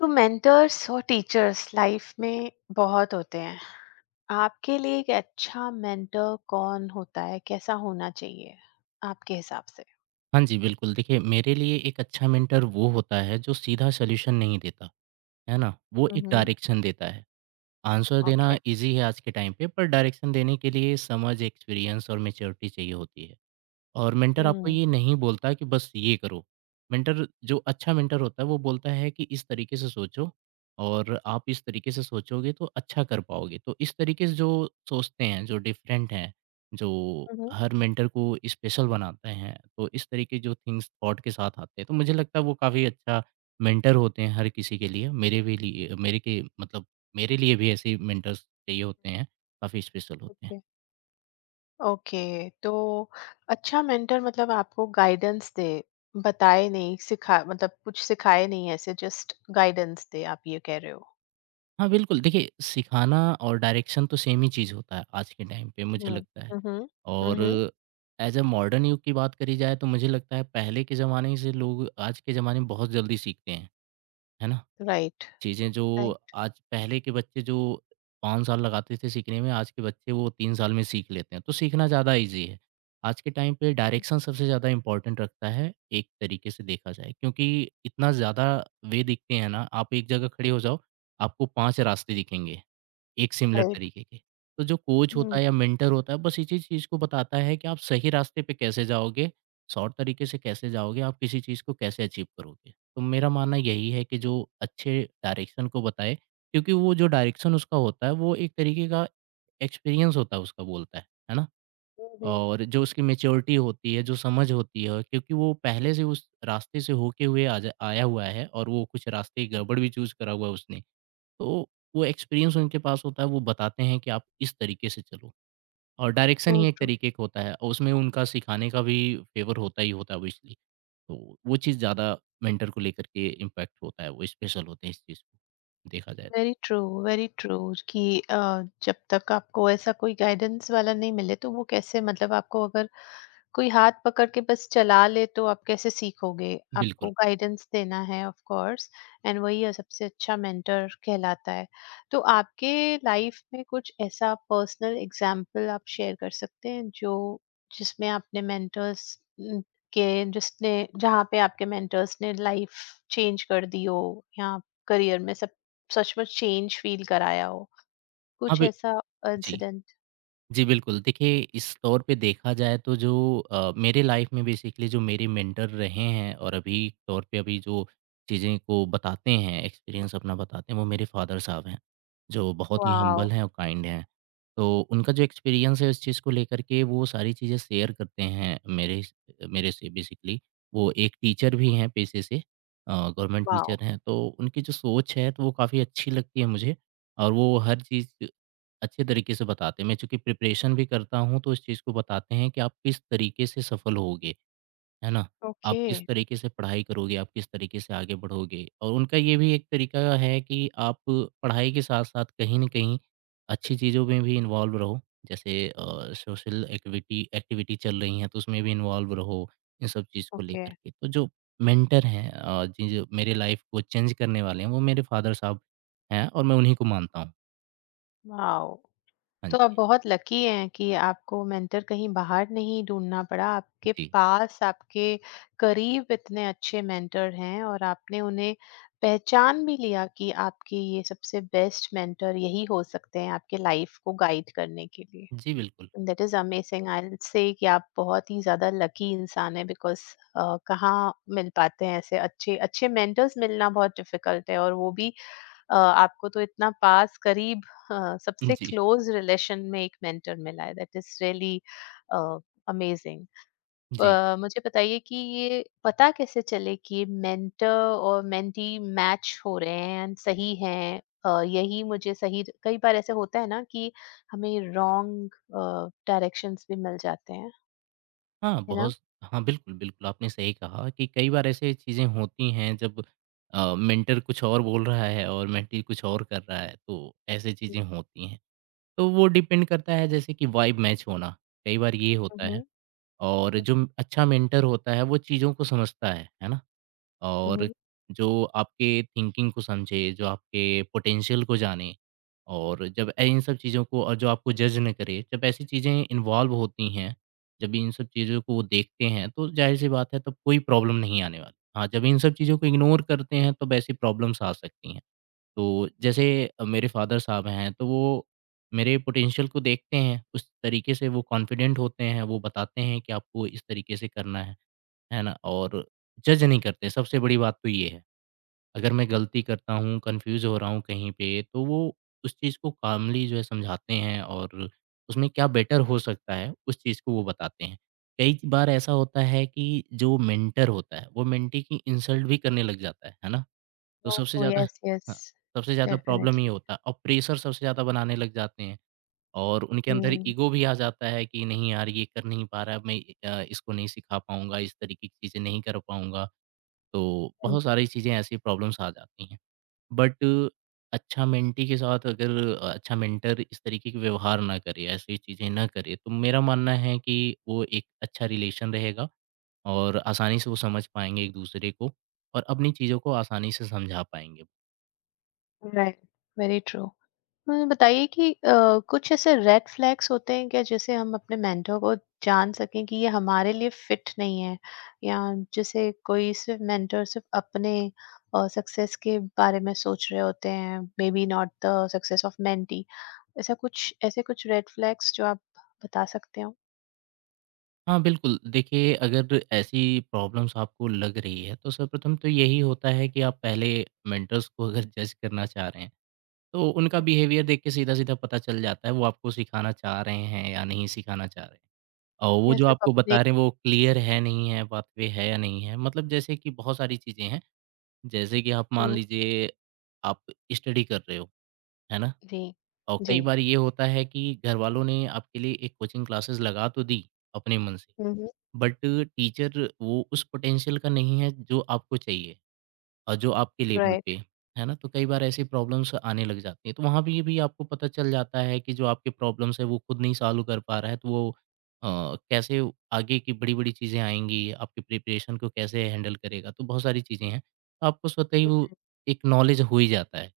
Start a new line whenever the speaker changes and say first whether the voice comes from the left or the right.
left: तो मेंटर्स और teachers life में बहुत होते हैं। आपके लिए एक अच्छा मेंटर कौन होता है, कैसा होना चाहिए आपके हिसाब से?
right: हाँ जी, बिल्कुल। देखिए, मेरे लिए एक अच्छा मेंटर वो होता है जो सीधा सॉल्यूशन नहीं देता, है ना? वो एक
left: हम्म।
right: डायरेक्शन देता है। आंसर देना
left: ओके।
right: ईज़ी है आज के टाइम पे पर डायरेक्शन देने के लिए समझ, एक्सपीरियंस और मैच्योरिटी चाहिए होती है। और मेंटर आपको
left: हम्म।
right: ये नहीं बोलता कि बस ये करो। मेंटर जो अच्छा मेंटर होता है वो बोलता है कि इस तरीके से सोचो और आप इस तरीके से सोचोगे तो अच्छा कर पाओगे। तो इस तरीके से जो सोचते हैं, जो डिफरेंट हैं, जो
left: हम्म।
right: हर मेंटर को स्पेशल बनाते हैं, तो इस तरीके जो थिंग्स थॉट के साथ आते हैं, तो मुझे लगता है वो काफ़ी अच्छा मेंटर होते हैं हर किसी के लिए। मेरे भी लिए मेरे के मतलब मेरे लिए भी ऐसे ही मेंटर्स चाहिए होते हैं, काफ़ी स्पेशल होते हैं।
left: ओके। ओके। तो अच्छा मेंटर मतलब आपको गाइडेंस दे, बताए नहीं, सिखा मतलब कुछ सिखाए नहीं, ऐसे जस्ट गाइडेंस दे, आप ये कह रहे हो?
right: हाँ, बिल्कुल। देखिए, सिखाना और डायरेक्शन तो सेम ही चीज़ होता है आज के टाइम पे मुझे लगता है।
left: हम्म। हम्म।
right: और
left: हम्म।
right: एज़ अ मॉडर्न युग की बात करी जाए तो मुझे लगता है पहले के ज़माने से लोग आज के ज़माने में बहुत जल्दी सीखते हैं, है ना?
left: राइट।
right: चीज़ें जो
left: राइट।
right: आज पहले के बच्चे जो 5 साल लगाते थे सीखने में, आज के बच्चे वो 3 साल में सीख लेते हैं, तो सीखना ज़्यादा ईज़ी है। आज के टाइम पे डायरेक्शन सबसे ज़्यादा इम्पोर्टेंट रखता है एक तरीके से देखा जाए क्योंकि इतना ज़्यादा वे दिखते हैं ना, आप एक जगह खड़े हो जाओ, आपको 5 रास्ते दिखेंगे। एक सिमिलर
left: राइट।
right: तरीके के। तो जो कोच होता
left: हम्म।
right: है या मेंटर होता है बस इसी चीज़ को बताता है कि आप सही रास्ते पे कैसे जाओगे, शॉर्ट तरीके से कैसे जाओगे, आप किसी चीज़ को कैसे अचीव करोगे। तो मेरा मानना यही है कि जो अच्छे डायरेक्शन को बताए क्योंकि वो जो डायरेक्शन उसका होता है वो एक तरीके का एक्सपीरियंस होता है उसका बोलता है ना? और जो उसकी मैच्योरिटी होती है, जो समझ होती है क्योंकि वो पहले से उस रास्ते से होके हुए आ जा आया हुआ है और वो कुछ रास्ते गड़बड़ भी चूज़ करा हुआ है उसने। तो वो एक्सपीरियंस उनके पास होता है, वो बताते हैं कि आप इस तरीके से चलो और डायरेक्शन ही एक
left: ट्रू।
right: तरीके का होता है और उसमें उनका सिखाने का भी फेवर होता ही होता है ऑब्वियसली। तो वो चीज़ ज़्यादा मेंटर को लेकर के इम्पैक्ट होता है, वो स्पेशल होते हैं इस चीज़ को, देखा जाए तो।
left: Very true. Very true. कि अ, जब तक आपको ऐसा कोई गाइडेंस वाला नहीं मिले तो वो कैसे, मतलब आपको अगर कोई हाथ पकड़ के बस चला ले तो आप कैसे सीखोगे?
right: बिल्कुल।
left: आपको गाइडेंस देना है ऑफ कोर्स, एंड वही है सबसे अच्छा मेंटर कहलाता है। तो आपके लाइफ में कुछ ऐसा पर्सनल एग्जाम्पल आप शेयर कर सकते हैं जो जिसमें आपने मेंटर्स के जिसने जहाँ पे आपके मेंटर्स ने लाइफ चेंज कर दी हो या करियर में सब सच में चेंज फील कराया हो?
right: हाँ,
left: कुछ
right: बि
left: ऐसा
right: जी।
left: इंसिडेंट?
right: जी, बिल्कुल। देखिए, इस तौर पे देखा जाए तो जो मेरे लाइफ़ में बेसिकली जो मेरे मेंटर रहे हैं और अभी तौर पे अभी जो चीज़ें को बताते हैं, एक्सपीरियंस अपना बताते हैं, वो मेरे फ़ादर साहब हैं, जो बहुत ही
left: वाओ!
right: हम्बल हैं और काइंड हैं। तो उनका जो एक्सपीरियंस है इस चीज़ को लेकर के, वो सारी चीज़ें शेयर करते हैं मेरे से बेसिकली। वो एक टीचर भी हैं पेशे से गवर्नमेंट
left: वाओ!
right: टीचर हैं, तो उनकी जो सोच है, तो वो काफ़ी अच्छी लगती है मुझे और वो हर चीज़ अच्छे तरीके से बताते हैं। मैं चूँकि प्रिपरेशन भी करता हूँ, तो इस चीज़ को बताते हैं कि आप किस तरीके से सफल होगे, है ना? आप
left: ओके।
right: किस तरीके से पढ़ाई करोगे, आप किस तरीके से आगे बढ़ोगे और उनका ये भी एक तरीका है कि आप पढ़ाई के साथ-साथ कहीं न कहीं अच्छी चीज़ों में भी इन्वॉल्व रहो। जैसे सोशल एक्टिविटी एक्टिविटी चल रही हैं, तो उसमें भी इन्वॉल्व रहो, इन सब चीज़ को
left: ओके।
right: लेकर के। तो जो मेंटर हैं जी जो मेरे लाइफ़ को चेंज करने वाले हैं, वो मेरे फादर साहब हैं और मैं उन्हीं को मानता हूँ।
left: वाओ!
right: हाँ
left: तो आप
right: जी।
left: बहुत लकी हैं कि आपको मेंटर कहीं बाहर नहीं ढूँढना पड़ा। आपके
right: जी।
left: पास, आपके करीब इतने अच्छे मेंटर हैं और आपने उन्हें पहचान भी लिया कि आपके ये सबसे बेस्ट मेंटर यही हो सकते हैं आपके लाइफ को गाइड करने के लिए।
right: जी, बिल्कुल।
left: That is amazing, I will say कि आप बहुत ही ज्यादा लकी इंसान है बिकॉज कहाँ मिल पाते हैं ऐसे अच्छे अच्छे मेंटर्स, मिलना बहुत डिफिकल्ट है और वो भी आपको तो इतना पास, करीब सबसे
right: जी,
left: क्लोज रिलेशन में एक मेंटर मिला है, दैट इज रियली अमेजिंग।
right: जी।
left: मुझे बताइए कि ये पता कैसे चले कि मेंटर और मेंटी मैच हो रहे हैं एंड सही हैं, यही मुझे सही, कई बार ऐसे होता है ना कि हमें रॉन्ग डायरेक्शंस भी मिल जाते हैं,
right: हाँ,
left: है ना?
right: बहुत हाँ, बिल्कुल, बिल्कुल, आपने सही कहा कि कई बार ऐसे चीज़ें होती हैं जब मेंटर कुछ और बोल रहा है और मेंटी कुछ और कर रहा है, तो ऐसी चीज़ें होती हैं। तो वो डिपेंड करता है जैसे कि वाइब मैच होना, कई बार ये होता है
left: हम्म।
right: और जो अच्छा मेंटर होता है, वो चीज़ों को समझता है ना? और
left: हम्म।
right: जो आपके थिंकिंग को समझे, जो आपके पोटेंशियल को जाने और जब इन सब चीज़ों को और जो आपको जज ना करे, जब ऐसी चीज़ें इन्वॉल्व होती हैं, जब इन सब चीज़ों को वो देखते हैं, तो ज़ाहिर-सी बात है तब कोई प्रॉब्लम नहीं आने वाली। हाँ, जब इन सब चीज़ों को इग्नोर करते हैं तब ऐसी प्रॉब्लम्स आ सकती हैं। तो जैसे मेरे फादर साहब हैं, तो वो मेरे पोटेंशियल को देखते हैं, उस तरीके से वो कॉन्फिडेंट होते हैं, वो बताते हैं कि आपको इस तरीके से करना है। है ना? और जज नहीं करते, सबसे बड़ी बात तो ये है। अगर मैं गलती करता हूँ, कन्फ्यूज़ हो रहा हूँ कहीं पे, तो वो उस चीज़ को काल्मली जो है समझाते हैं और उसमें क्या बेटर हो सकता है, उस चीज़ को वो बताते हैं। कई बार ऐसा होता है कि जो मेंटर होता है, वो मेंटी की इंसल्ट भी करने लग जाता है ना? तो सबसे ज़्यादा
left: यस, यस।
right: हाँ, सबसे ज़्यादा प्रॉब्लम ये
left: डेफिनेटली।
right: होता है और प्रेशर सबसे ज़्यादा बनाने लग जाते हैं। और उनके अंदर
left: हम्म।
right: ईगो भी आ जाता है कि नहीं यार ये कर नहीं पा रहा है, मैं इसको नहीं सिखा पाऊँगा, इस तरीके की चीज़ें नहीं कर पाऊँगा। तो बहुत सारी चीज़ें ऐसी प्रॉब्लम्स आ जाती हैं। बट अच्छा मेंटी के साथ अगर अच्छा मेंटर इस तरीके के व्यवहार ना करे, ऐसी चीज़ें ना करे, तो मेरा मानना है कि वो एक अच्छा रिलेशन रहेगा और आसानी से वो समझ पाएँगे एक-दूसरे को और अपनी चीज़ों को आसानी से समझा पाएँगे।
left: राइट। Very true. मुझे बताइए कि कुछ ऐसे रेड फ्लैग्स होते हैं क्या जैसे हम अपने मेंटर को जान सकें कि ये हमारे लिए फिट नहीं है, या जैसे कोई सिर्फ मेंटर सिर्फ अपने सक्सेस के बारे में सोच रहे होते हैं, maybe not the success of mentee, ऐसा कुछ, ऐसे कुछ रेड फ्लैग्स जो आप बता सकते हो?
right: हाँ, बिल्कुल। देखिए, अगर ऐसी प्रॉब्लम्स आपको लग रही है, तो सर्वप्रथम तो यही होता है कि आप पहले मेंटर्स को अगर जज करना चाह रहे हैं, तो उनका
left: हम्म।
right: बिहेवियर देख के सीधा-सीधा पता चल जाता है, वो आपको सिखाना चाह रहे हैं या नहीं सिखाना चाह रहे हैं। और वो
left: या
right: जो
left: सिर्फ
right: आपको
left: अपने।
right: बता रहे हैं, वो क्लियर है, नहीं है, पाथवे है या नहीं है। मतलब जैसे कि बहुत सारी चीज़ें हैं, जैसे कि आप मान
left: हम्म।
right: लीजिए, आप स्टडी कर रहे हो, है ना?
left: जी।
right: और
left: जी।
right: कई बार ये होता है कि घर वालों ने आपके लिए एक कोचिंग क्लासेस लगा तो दी, अपने मन से।
left: हम्म।
right: बट टीचर वो उस पोटेंशियल का नहीं है जो आपको चाहिए और जो आपके लेवल
left: राइट।
right: पे है ना तो कई बार ऐसी प्रॉब्लम्स आने लग जाती हैं तो वहाँ भी आपको पता चल जाता है कि जो आपके प्रॉब्लम्स है वो खुद नहीं सॉल्व कर पा रहा है तो वो कैसे आगे की बड़ी बड़ी चीज़ें आएंगी आपके प्रिपरेशन को कैसे हैंडल करेगा तो बहुत सारी चीज़ें हैं तो आपको स्वतः ही वो एक नॉलेज हो ही जाता है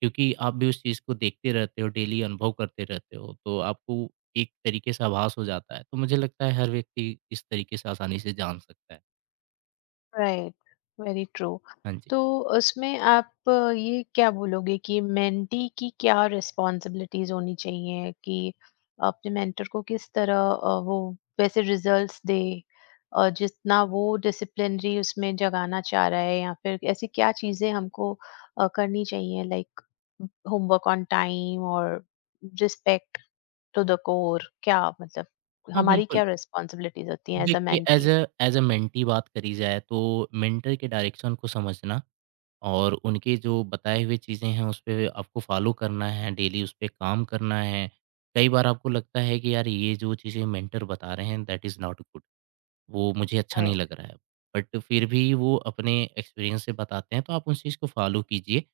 right: क्योंकि आप भी उस चीज़ को देखते रहते हो, डेली अनुभव करते रहते हो, तो आपको एक तरीके से आभास हो जाता है। तो मुझे लगता है हर व्यक्ति इस तरीके से आसानी से जान सकता है।
left: राइट। Very true.
right: हाँ जी।
left: तो उसमें आप ये क्या बोलोगे कि मेंटी की क्या रिस्पॉन्सिबिलिटीज होनी चाहिए कि अपने मेंटर को किस तरह, वो वैसे रिजल्ट्स दे और जितना वो डिसिप्लिनरी उसमें जगाना चाह रहा है, या फिर ऐसी क्या चीजें हमको करनी चाहिए, लाइक होमवर्क ऑन टाइम और रिस्पेक्ट टू द कोर, क्या मतलब
right: हाँ,
left: हमारी
right: बिल्कुल।
left: क्या रिस्पॉन्सिबिलिटीज होती हैं एज अ
right: देखिए as
left: mentee?
right: Uh as a mentee बात करी जाए तो मेंटर के डायरेक्शन को समझना और उनके जो बताए हुए चीज़ें हैं उस पे आपको फ़ॉलो करना है, डेली उस पे काम करना है। कई बार आपको लगता है कि यार ये जो चीज़ें मेंटर बता रहे हैं दैट इज़ नॉट गुड। वो मुझे अच्छा नहीं
left: राइट।
right: लग रहा है। बट फिर भी वो अपने एक्सपीरियंस से बताते हैं तो आप उस चीज़ को फ़ॉलो कीजिए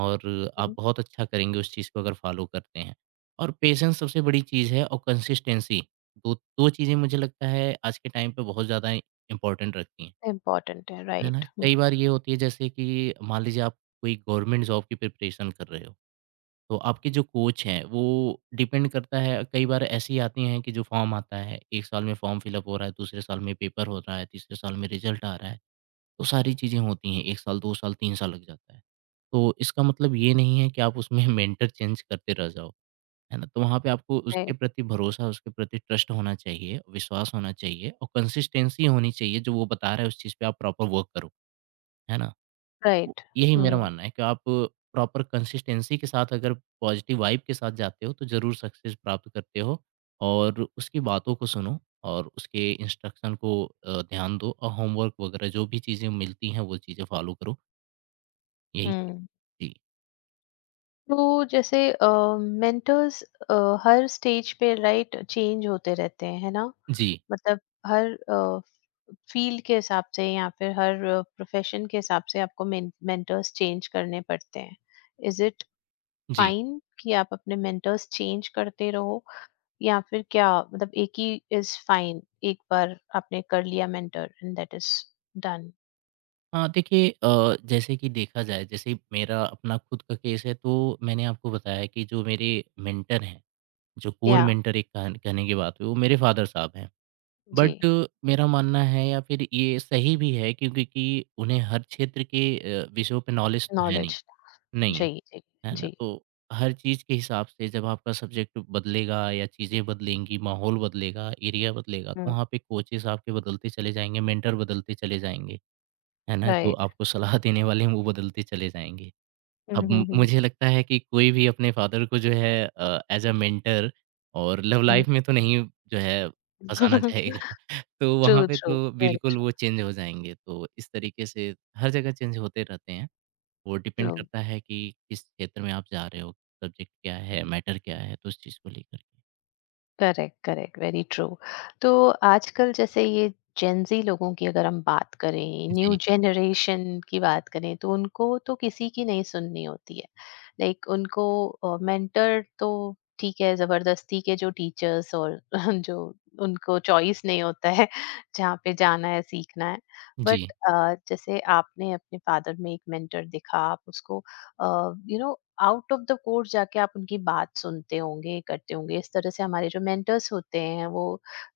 right: और आप बहुत अच्छा करेंगे उस चीज़ को अगर फ़ॉलो करते हैं। और पेशेंस सबसे बड़ी चीज़ है और कंसिस्टेंसी, दो 2 चीज़ें मुझे लगता है आज के टाइम पे बहुत ज़्यादा इम्पोर्टेंट रखती हैं।
left: इम्पोर्टेंट है,
right: है ना?
left: राइट। हुँ।
right: कई बार ये होती है जैसे कि मान लीजिए आप कोई गवर्नमेंट जॉब की प्रिपरेशन कर रहे हो। तो आपके जो कोच हैं वो डिपेंड करता है, कई बार ऐसी आती हैं कि जो फॉर्म आता है, एक साल में फॉर्म फिलअप हो रहा है, दूसरे साल में पेपर हो रहा है, तीसरे साल में रिजल्ट आ रहा है। तो सारी चीज़ें होती हैं, एक साल 2 साल 3 साल लग जाता है। तो इसका मतलब ये नहीं है कि आप उसमें मेंटर चेंज करते रह जाओ। है ना? तो वहाँ पे आपको उसके
left: राइट,
right: प्रति भरोसा, उसके प्रति ट्रस्ट होना चाहिए, विश्वास होना चाहिए और कंसिस्टेंसी होनी चाहिए। जो वो बता रहा है, उस चीज़ पे आप प्रॉपर वर्क करो। है ना।
left: राइट।
right: यही मेरा
left: हुँ,
right: मानना है कि आप प्रॉपर कंसिस्टेंसी के साथ अगर पॉजिटिव वाइब के साथ जाते हो तो ज़रूर सक्सेस प्राप्त करते हो। और उसकी बातों को सुनो और उसके इंस्ट्रक्शन को ध्यान दो, और होमवर्क वगैरह जो भी चीज़ें मिलती हैं, वो चीज़ें फॉलो करो। यही चीज़।
left: हुँ।
right: जी।
left: तो जैसे मेंटर्स अ, हर स्टेज पे राइट चेंज होते रहते हैं, है ना?
right: जी।
left: मतलब हर फील्ड के हिसाब से या फिर हर प्रोफ़ेशन के हिसाब से आपको मेन मेंटर्स चेंज करने पड़ते हैं। Is it
right: ji.
left: फाइन कि आप अपने मेंटर्स चेंज करते रहो या फिर क्या मतलब एक ही इज़ फाइन, एक बार आपने कर लिया mentor and that is done?
right: हाँ, देखिए जैसे कि देखा जाए, जैसे मेरा अपना खुद का केस है, तो मैंने आपको बताया कि जो मेरे मेंटर हैं, जो कोर
left: या।
right: मेंटर एक कहने की बात हुई, वो मेरे फादर साहब हैं।
left: जी।
right: बट मेरा मानना है या फिर ये सही भी है, क्योंकि कि उन्हें हर क्षेत्र के विषयों पे नॉलेज तो है नहीं,
left: नॉलेज।
right: नहीं है,
left: जी, जी।
right: है ना?
left: जी।
right: तो हर चीज़ के हिसाब से जब आपका सब्जेक्ट बदलेगा या चीज़ें बदलेंगी, माहौल बदलेगा, एरिया बदलेगा, तो
left: हुँ।
right: वहाँ पे कोचेस आपके बदलते चले जाएँगे, मेंटर बदलते चले जाएँगे, है ना? जो
left: राइट।
right: आपको सलाह देने वाले हैं, वो बदलते चले जाएँगे।
left: हुँ,
right: अब मु
left: हुँ, हुँ।
right: मुझे लगता है कि कोई भी अपने फादर को जो है एज़ अ मेंटर और लव
left: हुँ।
right: लाइफ़ में तो नहीं जो है फँसाना चाहेगा। तो वहाँ
left: ट्रू,
right: पे
left: ट्रू,
right: तो
left: वेरी
right: बिल्कुल वो चेंज हो जाएँगे। तो इस तरीके से हर जगह चेंज होते रहते हैं। वो डिपेंड
left: ट्रू।
right: करता है कि किस क्षेत्र में आप जा रहे हो, सब्जेक्ट क्या है, मैटर क्या है, तो उस चीज़ को लेकर के।
left: Correct, correct, very true. तो आजकल जैसे ये जेन ज़ी लोगों की अगर हम बात करें, न्यू
right: जी,
left: जनरेशन की बात करें, तो उनको तो किसी की नहीं सुननी होती है। लाइक उनको मेंटर तो ठीक है, ज़बरदस्ती के जो टीचर्स और जो उनको चॉइस नहीं होता है, जहाँ पे जाना है, सीखना है।
right: जी।
left: बट जैसे आपने अपने फादर में एक मेंटर दिखा, आप उसको uh, you know, out of the court जाके आप उनकी बात सुनते होंगे, करते होंगे, इस तरह से हमारे जो मेंटर्स होते हैं वो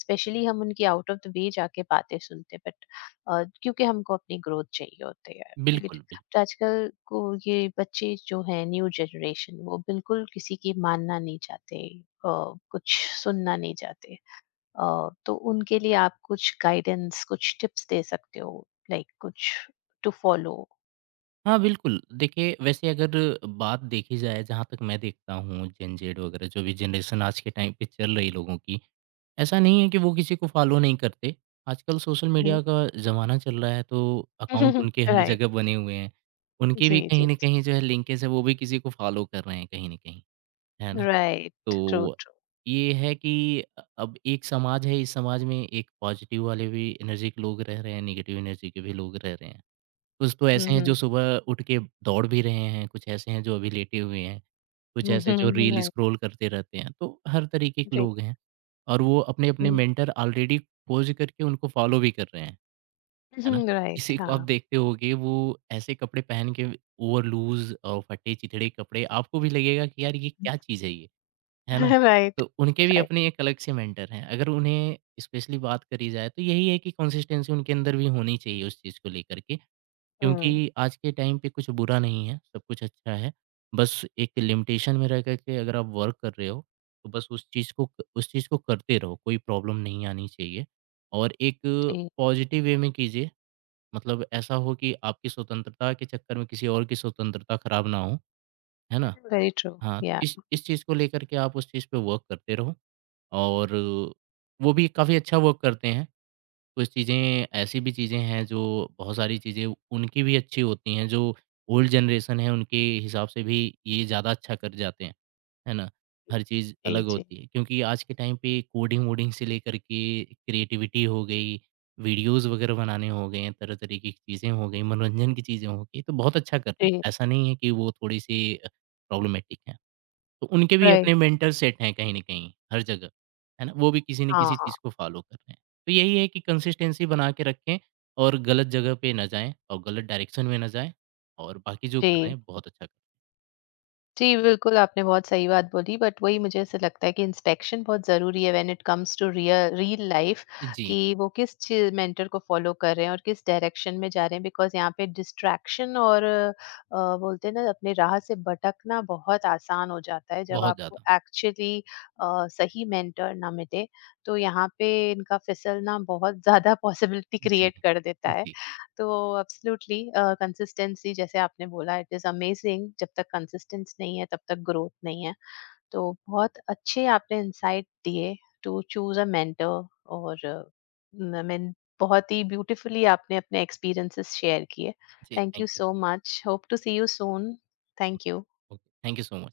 left: स्पेशली हम उनकी आउट ऑफ द वे जाके बातें सुनते हैं, बट क्योंकि हमको अपनी ग्रोथ चाहिए होती है, राइट?
right: बिल्कुल, बिल्कुल।
left: तो आजकल को ये बच्चे जो हैं, न्यू जनरेशन, वो बिल्कुल किसी की मानना नहीं चाहते, कुछ सुनना नहीं चाहते, तो उनके लिए आप कुछ गाइडेंस, कुछ टिप्स दे सकते हो लाइक कुछ टू फॉलो?
right: हाँ, बिल्कुल। देखिए, वैसे अगर बात देखी जाए, जहाँ तक मैं देखता हूँ, जेन ज़ेड वगैरह जो भी जनरेशन आज के टाइम पे चल रही है लोगों की, ऐसा नहीं है कि वो किसी को फॉलो नहीं करते। आजकल सोशल मीडिया
left: राइट।
right: का ज़माना चल रहा है, तो अकाउंट उनके हर जगह बने हुए हैं। उनके
left: जी।
right: भी
left: जी।
right: कहीं न कहीं जो है लिंकेज है, वो भी किसी को फॉलो कर रहे हैं कहीं न कहीं, है ना?
left: Right. True,
right: तो
left: true.
right: ये है कि अब एक समाज है, इस समाज में एक पॉजिटिव वाले भी एनर्जी के लोग रह रहे हैं, नेगेटिव एनर्जी के भी लोग रह रहे हैं। कुछ तो ऐसे हैं जो
left: Mhm.
right: सुबह उठ के दौड़ भी रहे हैं, कुछ ऐसे हैं जो अभी लेटे हुए हैं, कुछ
left: Hmm.
right: ऐसे जो रील
left: Right.
right: स्क्रॉल करते रहते हैं। तो हर तरीके के
left: Right.
right: लोग हैं। और वो अपने-अपने
left: Mm.
right: मेंटर ऑलरेडी पोज़ करके उनको फ़ॉलो भी कर रहे हैं, है ना?
left: Right,
right: किसी को आप
left: huh.
right: देखते होंगे वो ऐसे कपड़े पहन के ओवर लूज़ और फटे-चिथड़े कपड़े, आपको भी लगेगा कि यार ये क्या चीज़ है ये, है ना?
left: Right.
right: तो उनके भी
left: Right.
right: अपने एक अलग से मेंटर हैं। अगर उन्हें स्पेशली बात करी जाए, तो यही है कि कंसिस्टेंसी उनके अंदर भी होनी चाहिए उस चीज़ को लेकर के,
left: Mm.
right: क्योंकि आज के टाइम पे कुछ बुरा नहीं है, सब कुछ अच्छा है। बस एक लिमिटेशन में रह कर के अगर आप वर्क कर रहे हो, तो बस उस चीज़ को करते रहो, कोई प्रॉब्लम नहीं आनी चाहिए। और एक
left: जी,
right: पॉज़िटिव वे में कीजिए, मतलब ऐसा हो कि आपकी स्वतंत्रता के चक्कर में किसी और की स्वतंत्रता खराब ना हो, है ना?
left: very true.
right: हाँ, तो
left: Yeah.
right: इस चीज़ को लेकर के आप उस चीज़ पे वर्क करते रहो और वो भी काफ़ी अच्छा वर्क करते हैं। कुछ चीज़ें ऐसी भी चीज़ें हैं जो, बहुत सारी चीज़ें उनकी भी अच्छी होती हैं, जो ओल्ड जनरेशन है उनके हिसाब से भी ये ज़्यादा अच्छा कर जाते हैं, है ना? हर चीज़ अलग
left: जी, जी,
right: होती है, क्योंकि आज के टाइम पे कोडिंग-वोडिंग से लेकर के क्रिएटिविटी हो गई, वीडियोज़ वगैरह बनाने हो गए हैं, तरह तरीके की चीज़ें हो गई, मनोरंजन की चीज़ें हो गई, तो बहुत अच्छा कर रहे
left: जी,
right: हैं। ऐसा नहीं है कि वो थोड़ी-सी प्रॉब्लमैटिक है। तो उनके भी
left: right.
right: अपने मेंटर सेट हैं कहीं न कहीं, हर जगह, है ना? वो भी किसी न किसी
left: हाँ,
right: चीज़ को फ़ॉलो कर रहे हैं। तो यही है कि कंसिस्टेंसी बना के रखें और गलत जगह पे ना जाएँ और गलत डायरेक्शन में ना जाएँ, और बाकी जो कर
left: जी।
right: रहे हैं बहुत अच्छा कर
left: जी, बिल्कुल आपने बहुत सही बात बोली, बट वही मुझे ऐसा लगता है कि इंस्पेक्शन बहुत ज़रूरी है when it comes to real real life
right: रहे हैं। जी,
left: कि वो किस चीज़, मेंटर को फॉलो कर रहे हैं और किस डायरेक्शन में जा रहे हैं, बिकॉज़ यहाँ पे डिस्ट्रैक्शन और बोलते हैं ना, अपने राह से भटकना बहुत आसान हो जाता है जब
right: बहुत
left: आपको
right: ज़्यादा।
left: एक्चुअली सही मेंटर ना मिले, तो यहाँ पे इनका फिसलना बहुत ज़्यादा पॉसिबिलिटी
right: जी।
left: क्रिएट कर देता है।
right: जी।
left: तो एब्सोल्युटली कंसिस्टेंसी, जैसे आपने बोला, इट इज अमेजिंग, जब तक कंसिस्टेंस नहीं है तब तक ग्रोथ नहीं है। तो बहुत अच्छे आपने इंसाइट दिए टू चूज अ मेंटर, और आई मीन बहुत ही ब्यूटीफुली आपने अपने एक्सपीरियंसेस शेयर किए।
right: जी,
left: thank you
right: thank you.
left: So much, hope to see you soon. Thank you.
right: Okay, thank you so much.